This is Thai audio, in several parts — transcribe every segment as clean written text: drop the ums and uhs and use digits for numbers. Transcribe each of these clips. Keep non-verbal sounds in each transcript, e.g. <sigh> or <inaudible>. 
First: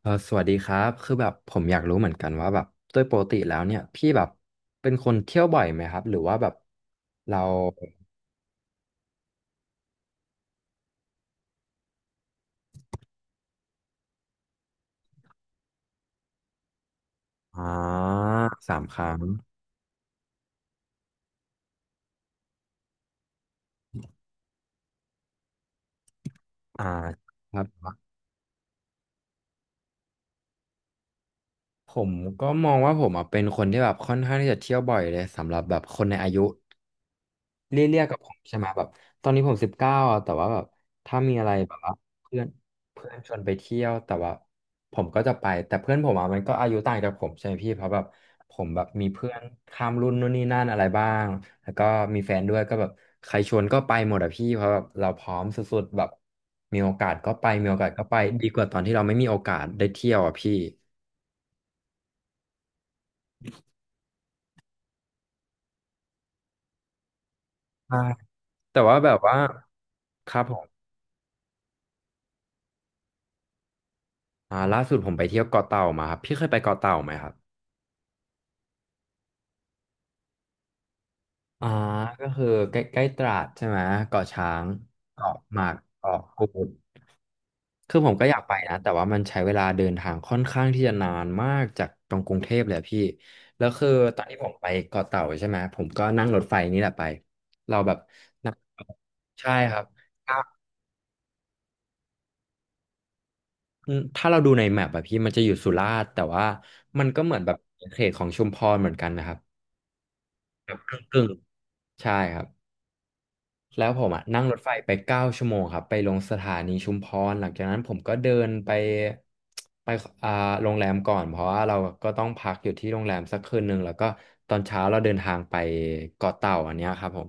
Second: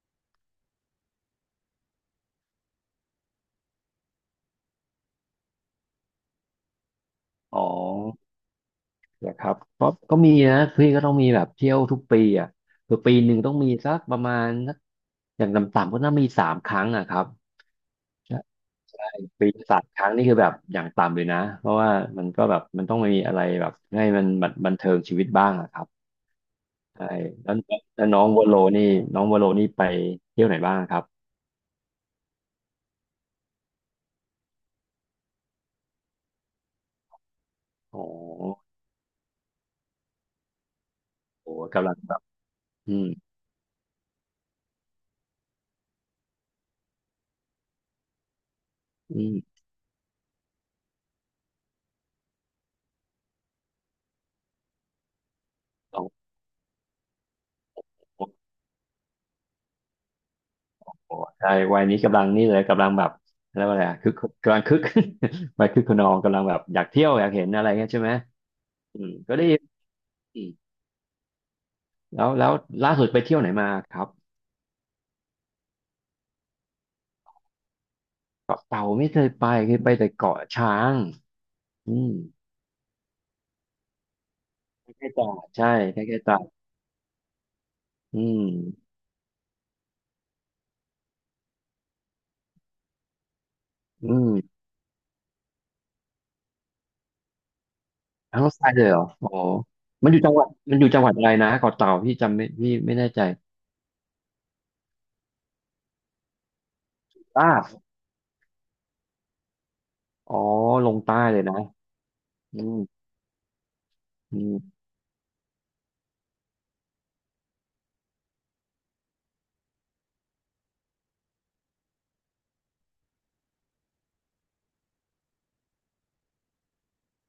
เออสวัสดีครับคือแบบผมอยากรู้เหมือนกันว่าแบบโดยปกติแล้วเนี่ยพี่แบบเป็นคนเที่ยวบ่อยไหมครับหรือว่าแบบเราอ๋อนะครับก็มีนะพี่ก็ต้องมีแบบเที่ยวทุกปีอ่ะคือปีหนึ่งต้องมีสักประมาณสักอย่างต่ำๆก็น่ามีสามครั้งอ่ะครับอ่าใช่สามคใช่รั้งปีละสามครั้งนี่คือแบบอย่างต่ำเลยนะเพราะว่ามันก็แบบมันต้องมีอะไรแบบให้มันบันเทิงชีวิตบ้างอ่ะครับอ่าใช่แล้ควรัแล้บวน้องวโลนี่ไปเที่ยวไหนบ้างครับผมก็มองว่าผมอะเป็นคนที่แบบค่อนข้างที่จะเที่ยวบ่อยเลยสำหรับแบบคนในอายุ เลี่อ๋ยอๆกับผมใช่ไหมแบบตอนนี้ผม19อ่ะแต่ว่าแบบถ้ามีอะโหไรแบบกำว่าลังแบบเพื่อนอืมเพื่อนชวนไปเที่ยวแต่ว่าผมก็จะไปแต่เพื่อนผมอ่ะมันก็อายุต่างจากผมใช่ไหมพี่เพราะแบบผมแบบมีอืเพื่อนมข้ามรุ่นนู่นนี่นั่นอะไรบ้างแล้วก็มีแฟนด้วยก็แบบใครชวนก็ไปหมดอะพี่เพราะแบบเราพร้อมสุดๆแบอบมีโอกาสก็ไปมีโอกาสก็ไป๋อ ดีกว่าตอนที่เราไม่มีโอกาสได้เที่ยวอะพี่โอ้ใช่วัยนี้กำลังนี่เลยกำลังแบบแล้วาอะไรอะคือกำลังคึก <laughs> วัยคึกขนองกำลังแบบอยากเที่ยวอยากเห็นอะไรเงี้ยใช่ใช่ไหมแต่ว่าอืแบมบก็ว่าได้คอืรับมผมแล้วล่าสุดไปเที่ยวไหนมาครับอ่าล่าสุดผมไปเที่ยวเกาะเต่ามาครับพี่เคยไปเกาะเต่าไหมครับ เกาะเต่าไม่เคยไปเคยไปแต่เกาะช้างอ่าอืมก็คือใกล้ใกล้ตราดใช่ไหมเกาะช้างใกล้ๆตราเกาะดหมาใช่กใกเกาะล้ๆตรากูดดคือผมอืก็อยากไปนะมแต่ว่ามันใช้เวลาเดินทางค่อนข้างที่จะนานมากจากตรงกรุงเทพเลยอะพี่แล้วคืออืตอนมที่ผมไปเกาะเต่าใช่ไหมผมก็นั่งรถไฟนี่แหละไปเราแบบทางรถไฟเลยเหรออ๋อใช่ครับถ้ามันอยู่จังหวัดอะไรนะเกาะเต่าพี่ไม่แน่ใจถ้าเราดูในแมปอะพี่มันจะอยู่สุราษฎร์แต่ว่ามันก็เหมือนแบลาบดเขตของชุมพรเหมือนกันนะครับอ๋อแบบลกงใต้ึ่งเลยนะๆใช่ครับ อืมแล้วผมอ่ะอืนั่งรถมไฟไปเก้าชั่วโมงครับไปลงสถานีชุมพรหลังจากนั้นผมก็เดินไปอ่าโรงแรมก่อนเพราะว่าเราก็ต้องพักอยู่ที่โรงแรมสักคืนหนึ่งแล้วก็ตอนเช้าเราเดินทางไปเกาะเต่าอันเนี้ยครับผม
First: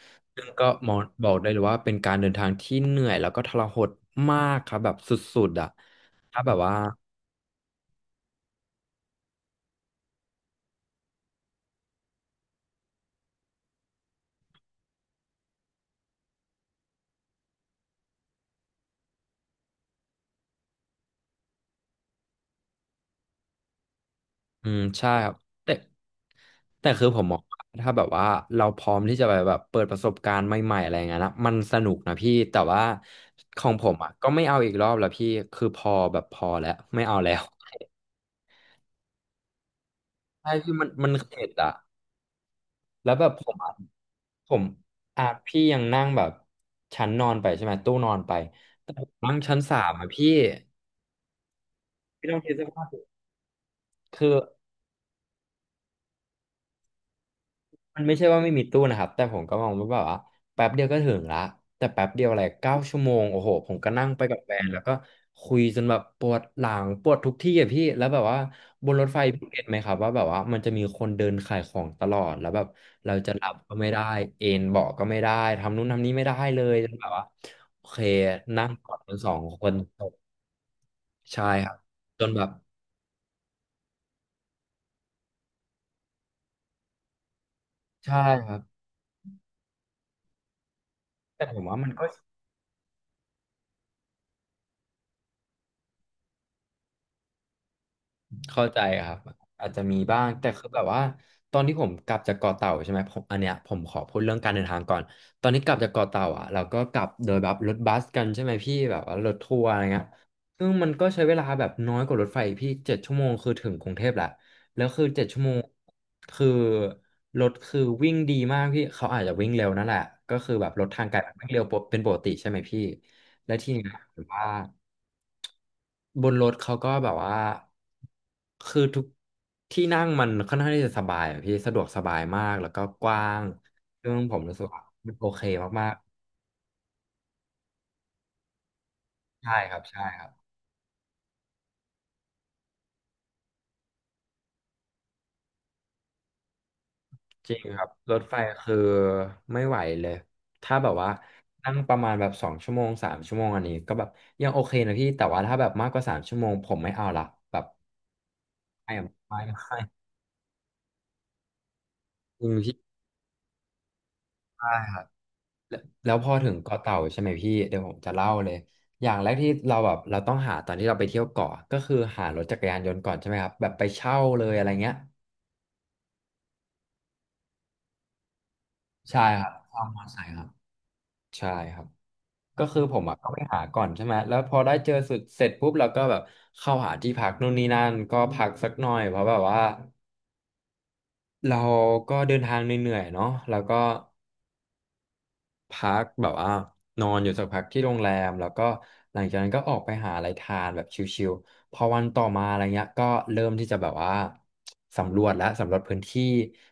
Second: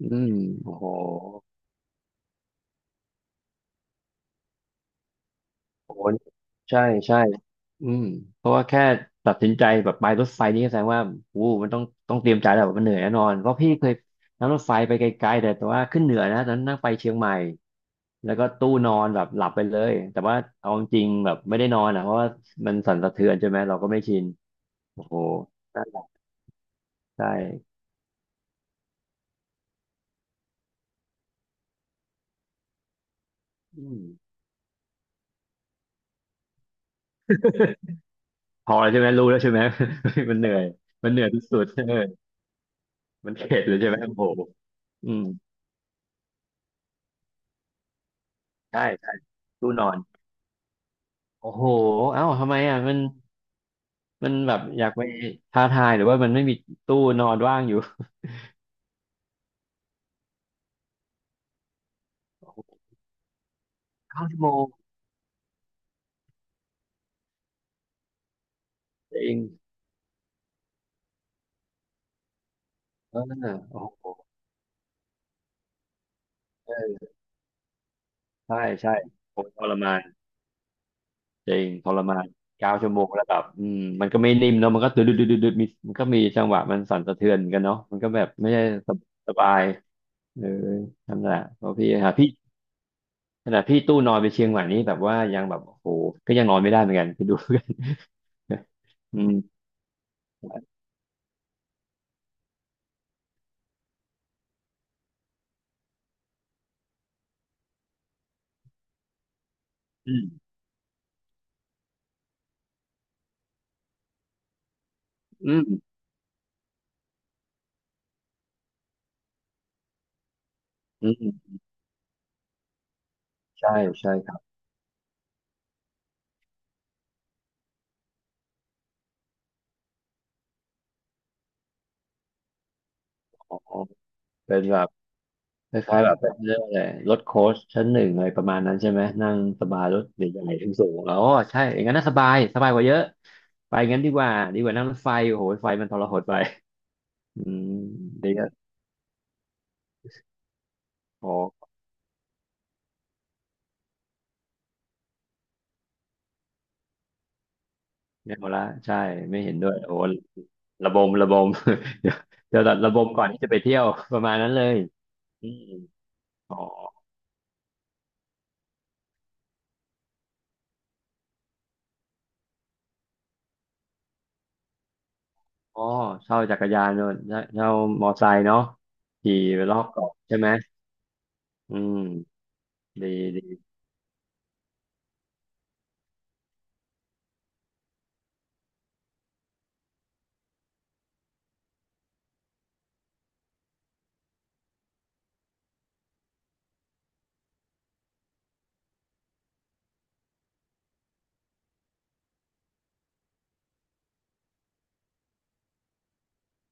อืมซึ่งก็โอ้โห มองบอกได้เลยว่าเป็นการเดินทางที่เหนื่อยแล้วก็ทรหดมากครับแบบสุดๆอ่ะโอ้โหถ้าแบบว่า ใช่ใช่อืมเพราะว่าแค่ตัดสินใจแบบไปรถไฟนี่ก็แสดงว่าอู้มันต้องเตรียมใจแล้ววบบมันเหนื่อยแน่นอนเพราะพี่เคยนั่งรถไฟไปไกลๆแต่ว่าขึ้นเหนือนะตอนนั้นนั่งไปเชียงใหม่แล้วก็ตู้นอนแบบหลับไปเลยแต่ว่าเอาจริงๆแบบไม่ได้นอนอ่ะเพราะว่ามันสั่นสะเทือนใช่ไหมเราก็ไม่ชินอืมโอ้ใช่โหครับแต่นั่นแหละแต่คือผมใช่มองว่าถ้าแบบว่าเราพร้อมที่จะไปแบบเปิดประสบการณ์ใหม่ๆอะไรเงี้ยนะมันสนุกนะพี่แต่ว่าของอืผมม อ่ะก็ไม่เอาอีกรอบแล้วพี่คือพอแบบพอแล้วไม่เอาแล้ว <laughs> พอแล้วใช่ไหมรู้แล้วใช่ไหม <laughs> มันเหใช่นื่อยพี่มันมัมันนเหนื่อยที่เข็ดสุดอะเออแล้วแบบมันผมเข็ดอะเลยใช่ไหมโอ้โหผมอืมอ่ะพี่ยังนั่งแบบชั้นนอนไปใช่ไหมตู้นอนไปใช่แต่ผมใช่นั่งชั้นตู้สานอมน อะพี่โอ้โหเอ้าพี่ต้องทำคิดไมสอ่ะภาพมันคืมัอ นแบบอยากไปท้าทาย หรือว่ามันไม่มีตู้นอนว่างอยู่มันไม่ใช่ว่าไม่มีตู้นะครับแต่ผมก็มองว่าแบบว่าแป๊บเดียวก็ถึงละแต่แป๊บเดียวอะไรโอ้โหเก้าชั่วโมงโอ้โหผมก็นั่งไปเก้ากัชั่บวโมแฟนงแล้วก็คุยจนแบบปวดหลังปวดทุกที่อะพี่แล้วแบบว่าบนรถจไฟริงพี่เห็นไหมครับว่าแบบว่ามันจะมีคนเดินขายของตลอดแล้วแบบเราเอจะหลัอบก็โอ้ไม่ได้โหเอนเบาะก็ไม่ได้ทำนู่นทำนี้ไม่ได้เลเอยจนอแบบว่าโอเคใช่นั่งกใช่อดกันสอโหงทคนรมาจนบใช่จริคงรับทรมาจนนแบบเก้าชั่วโมงแล้วแบบอืมมันก็ไม่นิ่มเนาะมันก็ดึดดึดดุดดดมีมันก็มีจังหวะมันสั่นสะเทือนเหมือนกันเนาะมันก็ใช่แบบคไม่รัใช่บสบสบายเออนั่นแหละแต่ผเพมราะว่ามันก็ พี่ขนาดพี่ตู้นอนไปเชียงใหม่นี่แบบว่ายังแบบโอ้โหก็ยังนอนไม่ได้เหมือนกันไปดู <laughs> กันเข้าใจครัอืบมอาจจะมีบ้างแต่คือแบบว่าตอนที่ผมกลับจากเกาะเต่าใช่ไหมผมอันเนี้ยผมขอพูดเรื่องการเดินทางก่อนตอนนี้กลับจากเกาะเต่าอ่ะเราก็กลับโดยแบบรถบัสกันใช่ไหมพี่แบบว่ารถทัวร์อะไรเงี้ยอืมซึ่งมันก็ใช้เวลาแบบน้อยกว่ารถไฟพี่เจ็ดชั่วโมงคือถึงกรุงเทพแหละแล้วคือเจ็ดชั่วอืโมงมคือรถคือวิ่งดีมากพี่เขาอาจจะวิ่งเร็วนั่นแหละก็คือแบบรถทางอืไกลมันวิ่งมเร็วเป็นปกติใช่ไหมพี่และทีใช่เนี้ยใช่ผมครับ ว่า บนรถเขาก็แบบว่าคือทุกที่นั่งมันค่อนข้างที่จะสบายอะพี่สะดวกสบายมากแล้วก็กว้างอ๋อซึ่งผมรู้เป็สึนกแบว่าบมันโอเคคมากล้ายๆแบบเป็นเรื่องอะไรรถโค้ชชั้นหนึ่งอะไรประมาณนั้นใช่ไหมนั่งๆใช่สครับาบยรถใช่ครับใหญ่ๆถึงสูงอ๋อใช่อย่างนั้นน่าสบายสบายกว่าเยอะไปงั้นดีกว่าดีกว่านั่งรถไฟโอ้โหไฟมันทรหดไปอืจริงมครับรถดีไฟก็คือไม่ไหวเลยถ้าแบบว่าพอนั่งประมาณแบบ2 ชั่วโมงสามชั่วโมงอันนี้ก็แบบยังโอเคนะพี่แต่ว่าถ้าแบบมากกว่าสามชั่วโมงผมไม่เอาละแบบไม่เอาละไม่ใช่ไม่ไม่ไมเห็นด้ว่ยโอ้ระบมระบม <laughs> เดี๋ยวจริงเดี๋ยวพี่ระบมก่อนที่จะไปเที่ยวประมาณนั้นใชเลย่ อืมแล้วพอถึอ๋องเกาะเต่าใช่ไหมพี่เดี๋ยวผมจะเล่าเลยอย่างแรกที่เราแบบเราต้องหาตอนที่เราไปเที่ยวเกาะก็คือหารถจักรยานยนต์ก่อนใช่ไหมครับแบบไปเช่าเลยอะไรเงี้ยอ๋อเช่าจักรยานเนอะเช่ามอไซค์เนาะใช่ขี่ครับไปรอเช่าบมอเตอเกาะร์ไซค์ใช่ครัไหบมใช่อืครับมก็คือผมดีอ่ะก็ไปดีหาก่อนใช่ไหมแล้วพอได้เจอสุดเสร็จปุ๊บเราก็แบบเข้าหาที่พักนู่นนี่นั่นก็พักสักหน่อยเพราะแบบว่าเราก็เดินทางเหนื่อยๆเนาะแล้วก็ พักแบบว่านอนอยู่สักพักที่โรงแรมแล้วก็หลังจากนั้นก็ออกไปหาอะไรทานแบบชิลๆพอวันต่อมาอะไรเงี้ยก็เริ่มที่จะแบบว่าสำรวจและสำรวจพื้นที่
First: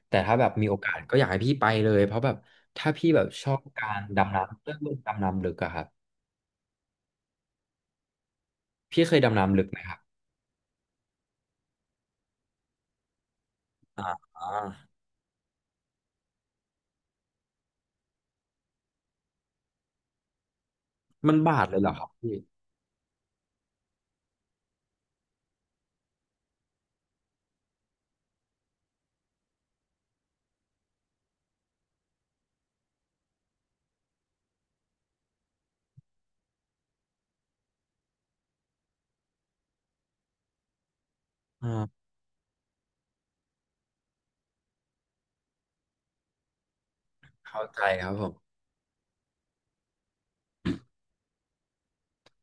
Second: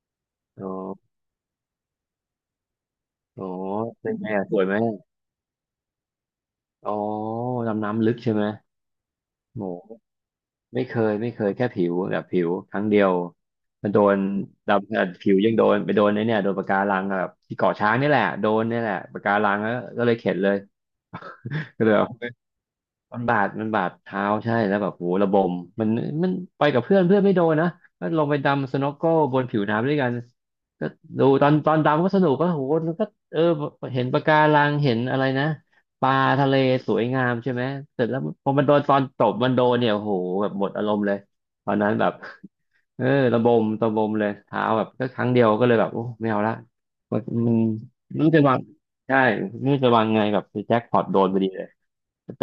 แต่ถ้าแบบอ๋มีอ โอกาสก็อยากให้พี่ไปเลยเพราะแบบถ้าพี่แบบอ๋ชออบการเป็นไงดำอะสวน้ำยเรื่ไหมองดำน้ำลึกอะครับอ๋อดำน้ำลึกใช่ไหมพี่เคยดำน้ำลึกไหมครับโหไม่เคยไม่เคยแค่ผิวครั้งเดียวมันโดอ่านอ่าดำขนาดผิวยังโดนโดนไอ้เนี่ยโดนปะการังอะแบบที่เกาะช้างนี่แหละโดนนี่แหละปะการังแล้วก็เลยเข็ดเลย มันบาดเล <laughs> ยก็เหรเลอยครัเอา บพี่มันบาดมันบาดเท้าใช่แล้วแบบโหระบมมันมันไปกับเพื่อนเพื่อนไม่โดนนะก็ลงไปดำสโนว์โก้บนผิวน้ำด้วยกันก็ดูตอนดำก็สนุกก็โหมันก็เออเห็นปะการังเห็นอะไรนะปลาทะเลสวยงามใช่ไหมเสร็จแล้วพอมันโดนตบมันโดนเนี่ยโอ้โหแบบหมดอารมณ์เลยตอนอ่านั้นแบบเออระบมระบมเลยเท้าแบบก็ครั้งเดียวก็เลยแบบโอ้ไม่เอาละมันมันเข้าใจครับผมันม จะวาง ใช่ไม่รู้จะวางไงแบบแจ็คพอตโดนพอดีเลย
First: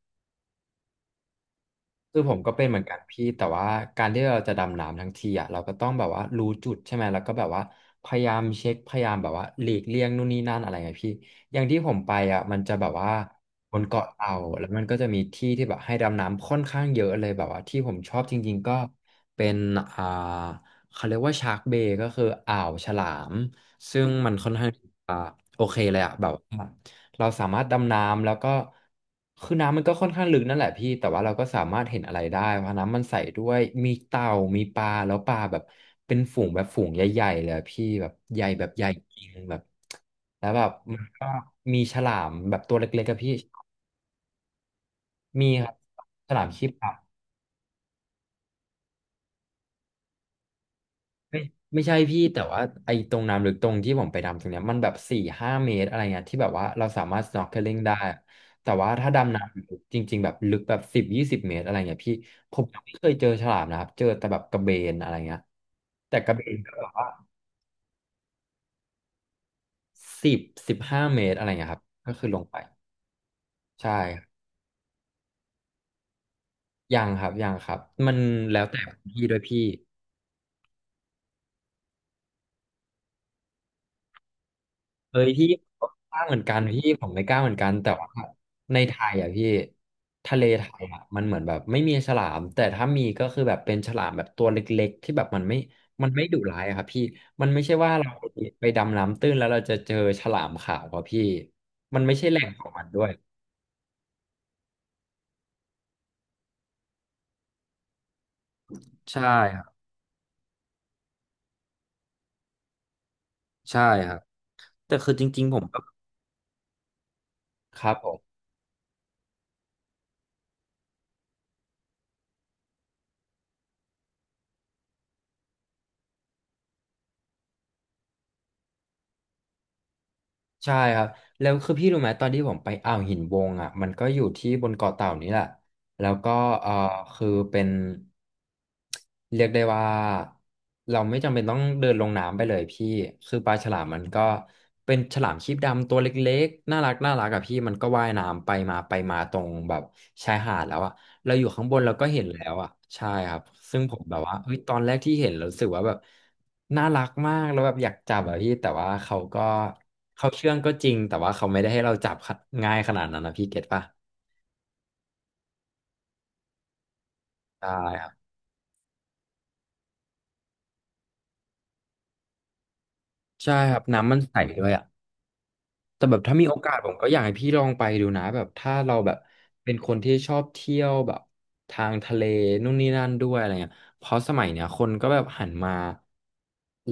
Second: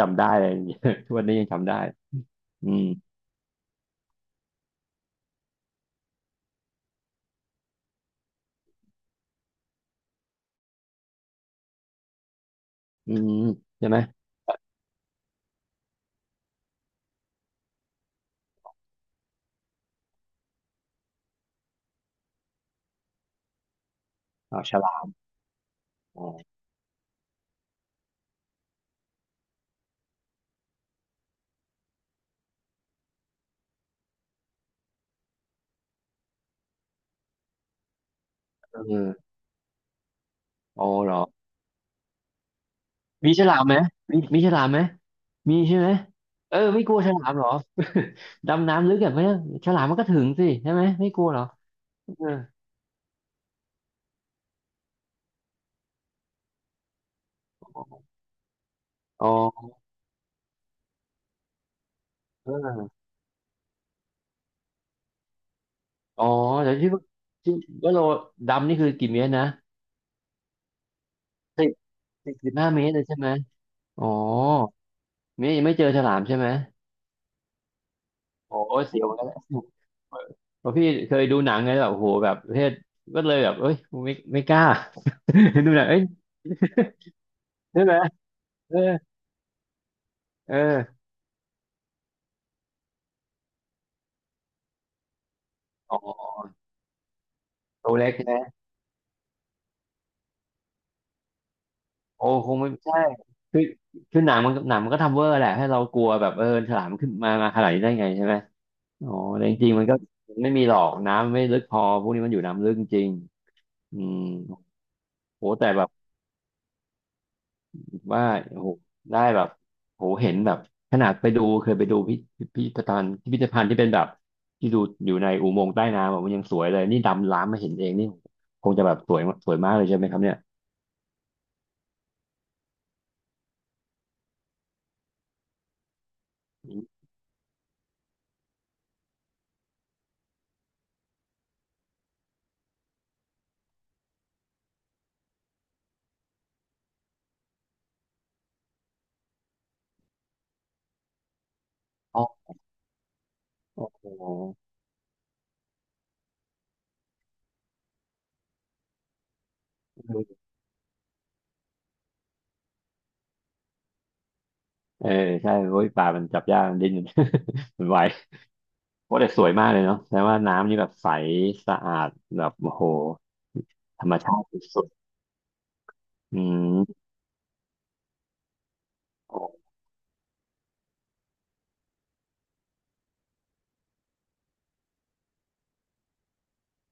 จำได้เลย <laughs> ทุกวันนี้ยังจำได้คือผมก็เป็นอืเหมือมนกันพี่แต่ว่าการที่เราจะดำน้ำทั้งทีอ่ะเราก็ต้องแบบว่ารู้จุดใช่ไหมแล้วก็แบบว่าพยายามเช็คพยายามแบบว่าหลีกเลี่ยงนู่นนี่นั่นอะไรไงพี่อย่างที่ผมไปอ่ะมันจะแบบว่าอืมบนใช่ไหมเกาะเต่าแล้วมันก็จะมีที่ที่แบบให้ดำน้ำค่อนข้างเยอะเลยแบบว่าที่ผมชอบจริงๆก็เป็นอ่าเขาเรียกว่าชาร์กเบย์ก็คืออ่าวฉลามซึ่งมันค่อนอ๋อข้างฉลาอ่ามโอเคเลยอ่ะอ๋แบอบว่า เราสามารถดำน้ำแล้วก็คือน้ำมันก็ค่อนข้างลึกนั่นแหละพี่แต่ว่าเราก็สามารถเห็นอะไรได้เพราะน้ำมันใสด้วยมีเต่ามีปลาแล้วปลาแบบเป็นฝูงแบบฝูงใหญ่ๆเลยอะพี่แบบใหญ่แบบเใหญ่จออริงแบบแล้วแบบโอ้มันเหรอ ก็มีฉลามแบบตัวเล็กๆกับมีพี่ฉลามไหมมีฉลามไหมมีมีครับใช่ไหมฉลามเอคอรีบไม่ขากลัว วฉลามเหรอ <laughs> ดำน้ำลึกแบบนี้ฉลามมันก็ถึงสิใช่ไหมไม่กลัวเหไม่รอไม่ใช่พี่เออแต่ว่าไอ้ตรงน้ำลึกตรงที่ผมไปดำตรงเนี้ยมันแบบ4-5 เมตรอะไรเงี้ยที่แบบว่าเราสามารถ snorkeling ได้อะแต่ว่าถ้าอ๋อดำน้ำลึกจริงๆแบบลึกแบบ10-20 เมตรอะไรเงี้ยพี่ผมยังไม่เออเคยเจอฉลามนะครับเจอแต่แบบกระเบนอะไรเงี้ยแต่อ๋อกระเบนก็แต่แบบว่าที่ว่าเราดำนี่คือกี่เมตรนะสิบ15 เมตรอะไรสิเงี้บยครับก็คือลงสิไปบห้าเมตรเลยใช่ไหมใช่อ๋อครับเมตรยังไม่เจอฉลามใช่ไหม ยังครับยังครับมันโอแล้ว้แต่เสียวพี่กันด้แล้ววยพี่ เพราะพี่เคยดูหนังไงแบบโอ้โหแบบประเภทก็เลยแบบเอ้ยกูไม่กล้า เฮ้ยพี่ <laughs> เห็นดูหผนังมเอ้ยกล้าเหมือนกันพี่ผมไม่กล้าเหมือนกันใช่แต่ไหมว่าเอในอไทยอ่ะพี่ทะเลเออไทยอ่ะมันเหมือนแบบไม่มีฉลามแต่ถ้ามีก็คือแบบเป็นฉลามแบบตัวเล็กๆที่แบบมันไม่อ๋มันไม่อดุร้ายอะครับพี่มันไม่ใช่ตัว่าวเราเล็กใช่ไหมไปดำน้ำตื้นแล้วเราจะเจอฉลามขาวครับพี่มันไม่โอ้ใช่แหล่คงงขอไม่งมันใช่ด้วยคือคือหนังมันก็ทำเวอร์แหละให้เรากลัวแบบเออฉลามขึ้นมาขนาดนี้ได้ไงใช่ไหมอ๋อใช่แต่จครัริงๆมับนก็ไม่มีหรอกน้ำไม่ลึกพอพวกนี้มันอยู่น้ำลึกจริงใช่อืครัมบแต่คือจริงโหๆผมแต่ก็แบบ ครับผว่ามโอ้โหได้แบบโอ้โหเห็นแบบขนาดไปดูเคยไปดูพิพิธภัณฑ์ที่เป็นแบบที่ดูอยู่ในอุโมงค์ใต้น้ำอะมันยังสวยเลยนี่ดำล้ำมาเห็นเองนี่คงจะแบบสวยสวยมากเลยใช่ไหมครับเนี่ยใช่ครับแล้วคือพี่รู้ไหมตอนที่ผมไปอ่าวหินวงอ่ะมันก็อยู่ที่บนเกาะเต่านี้แหละ แล้วก็เอ่อคือเป็นเรียกได้ว่าเราไม่จำเป็นต้องเดินลงน้ำไปเลยพี่คือปลาฉลามมันก็เป็นฉลามครีบดำตัวเล็กๆน่ารักน่ารักอะพี่มันก็ว่ายน้ำไปมาไปมาตรงแบบชายหาดแล้วอะเราอยู่ข้างบนเราก็เห็อ๋อนแล้วอะใช่ครับซึ่งโอ้ผมแบบว่าเฮ้ยโหตอนแรกที่เห็นเรารู้สึกว่าแบบน่ารักมากแล้วแบบอยากจับอะพี่แต่ว่าเขาก็เขาเชื่องก็จริงแต่ว่าเขาไม่ได้ให้เราจับง่ายขนาดนั้นนะพี่เก็ตปะเออใช่โอ้ยปลามันจับยากมันดิ้น ใช <laughs> มันไว่ โอ้แต่สวยมากเลยเนาะแต่ว่าน้ำนี่แบบใสสะอาดแบบโอ้โหใช่ครับธรน้ำรมมันใสชาติด้วยอ่ะสุดแต่แบบๆถ้าอืมีโอกามสผมก็อยากให้พี่ลองไปดูนะแบบถ้าเราแบบโอ้เป็นคนที่ชอบเที่ยวแบบทางทะเลนู่นนี่นั่นด้วยอะไรเงี้ยเพราะสมัยเนี้ยคนก็แบบหันมา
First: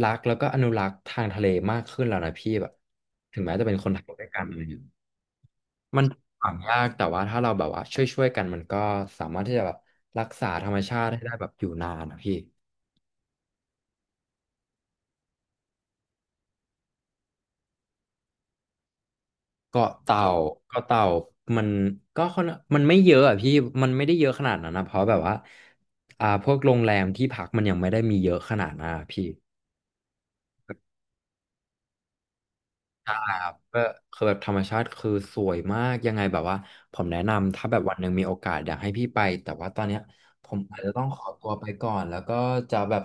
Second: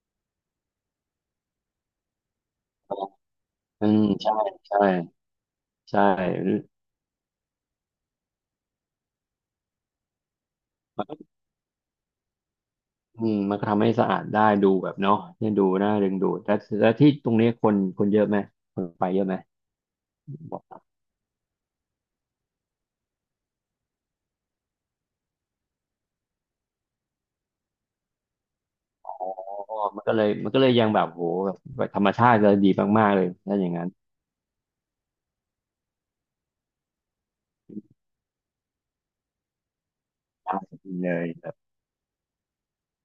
รักแล้วก็อนุรักษ์ทางทะเลมากขึ้นแล้วนะพี่แบบถึงแม้จะเป็นคอืนไทมยด้วยใช่กันอะไรใช่เงี้ยมัใช่ นฝังยากแต่ว่าถ้าเราแบบว่าช่วยๆกันมันก็สามารถที่จะแบบรักษาธรรมชาติให้ได้แบบอยู่นานนะพี่ อืมมันก็ทำให้สะอาดได้ดูแบบเนาะเนี่ยดูน่าดึงดูดแต่แต่ที่ตรงนี้คนเยอะไหมคนไปเยอะไหมเกาะเต่าบเกาะอกเต่ามันก็ค่อนไม่เยอะอ่ะพี่มันไม่ได้เยอะขนาดนั้นนะเพราะแบบว่าพวกโรงแรมที่พักมันยังไม่ได้มีเยอะขนาดนั้นอะอ๋อพี่มันก็เลยมันก็เลยยังแบบโหแบบธรรมชาติเลยดีมากๆเลยครับถ้าอย่างก็นั้นคือแบบธรรมชาติคือสวยมากยังไงแบบว่าผมแนะนำถ้าแบบวันหนึ่งมีโอกาสอยากให้พี่ไปแต่ว่าตอนเนี้ยผได้มอาจจะต้องเลขอยแบตัวบไปก่อนแล้วก็จะแบบ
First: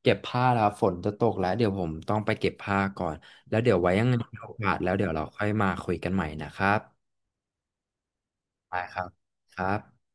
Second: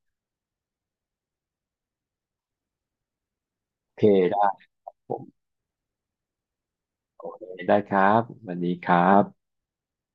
เก็บผ้าแล้วฝนจะตกแล้วเดี๋ยวผมต้องไปเก็บผ้าก่อนแล้วเดี๋ยวไว้โอยัเคงไงมีได้โอกาสแล้วเดี๋ยผวเรามค่อยมาคุยกันใหม่นะครับโอเคได้ครับสวัสดีได้คครับรับครับ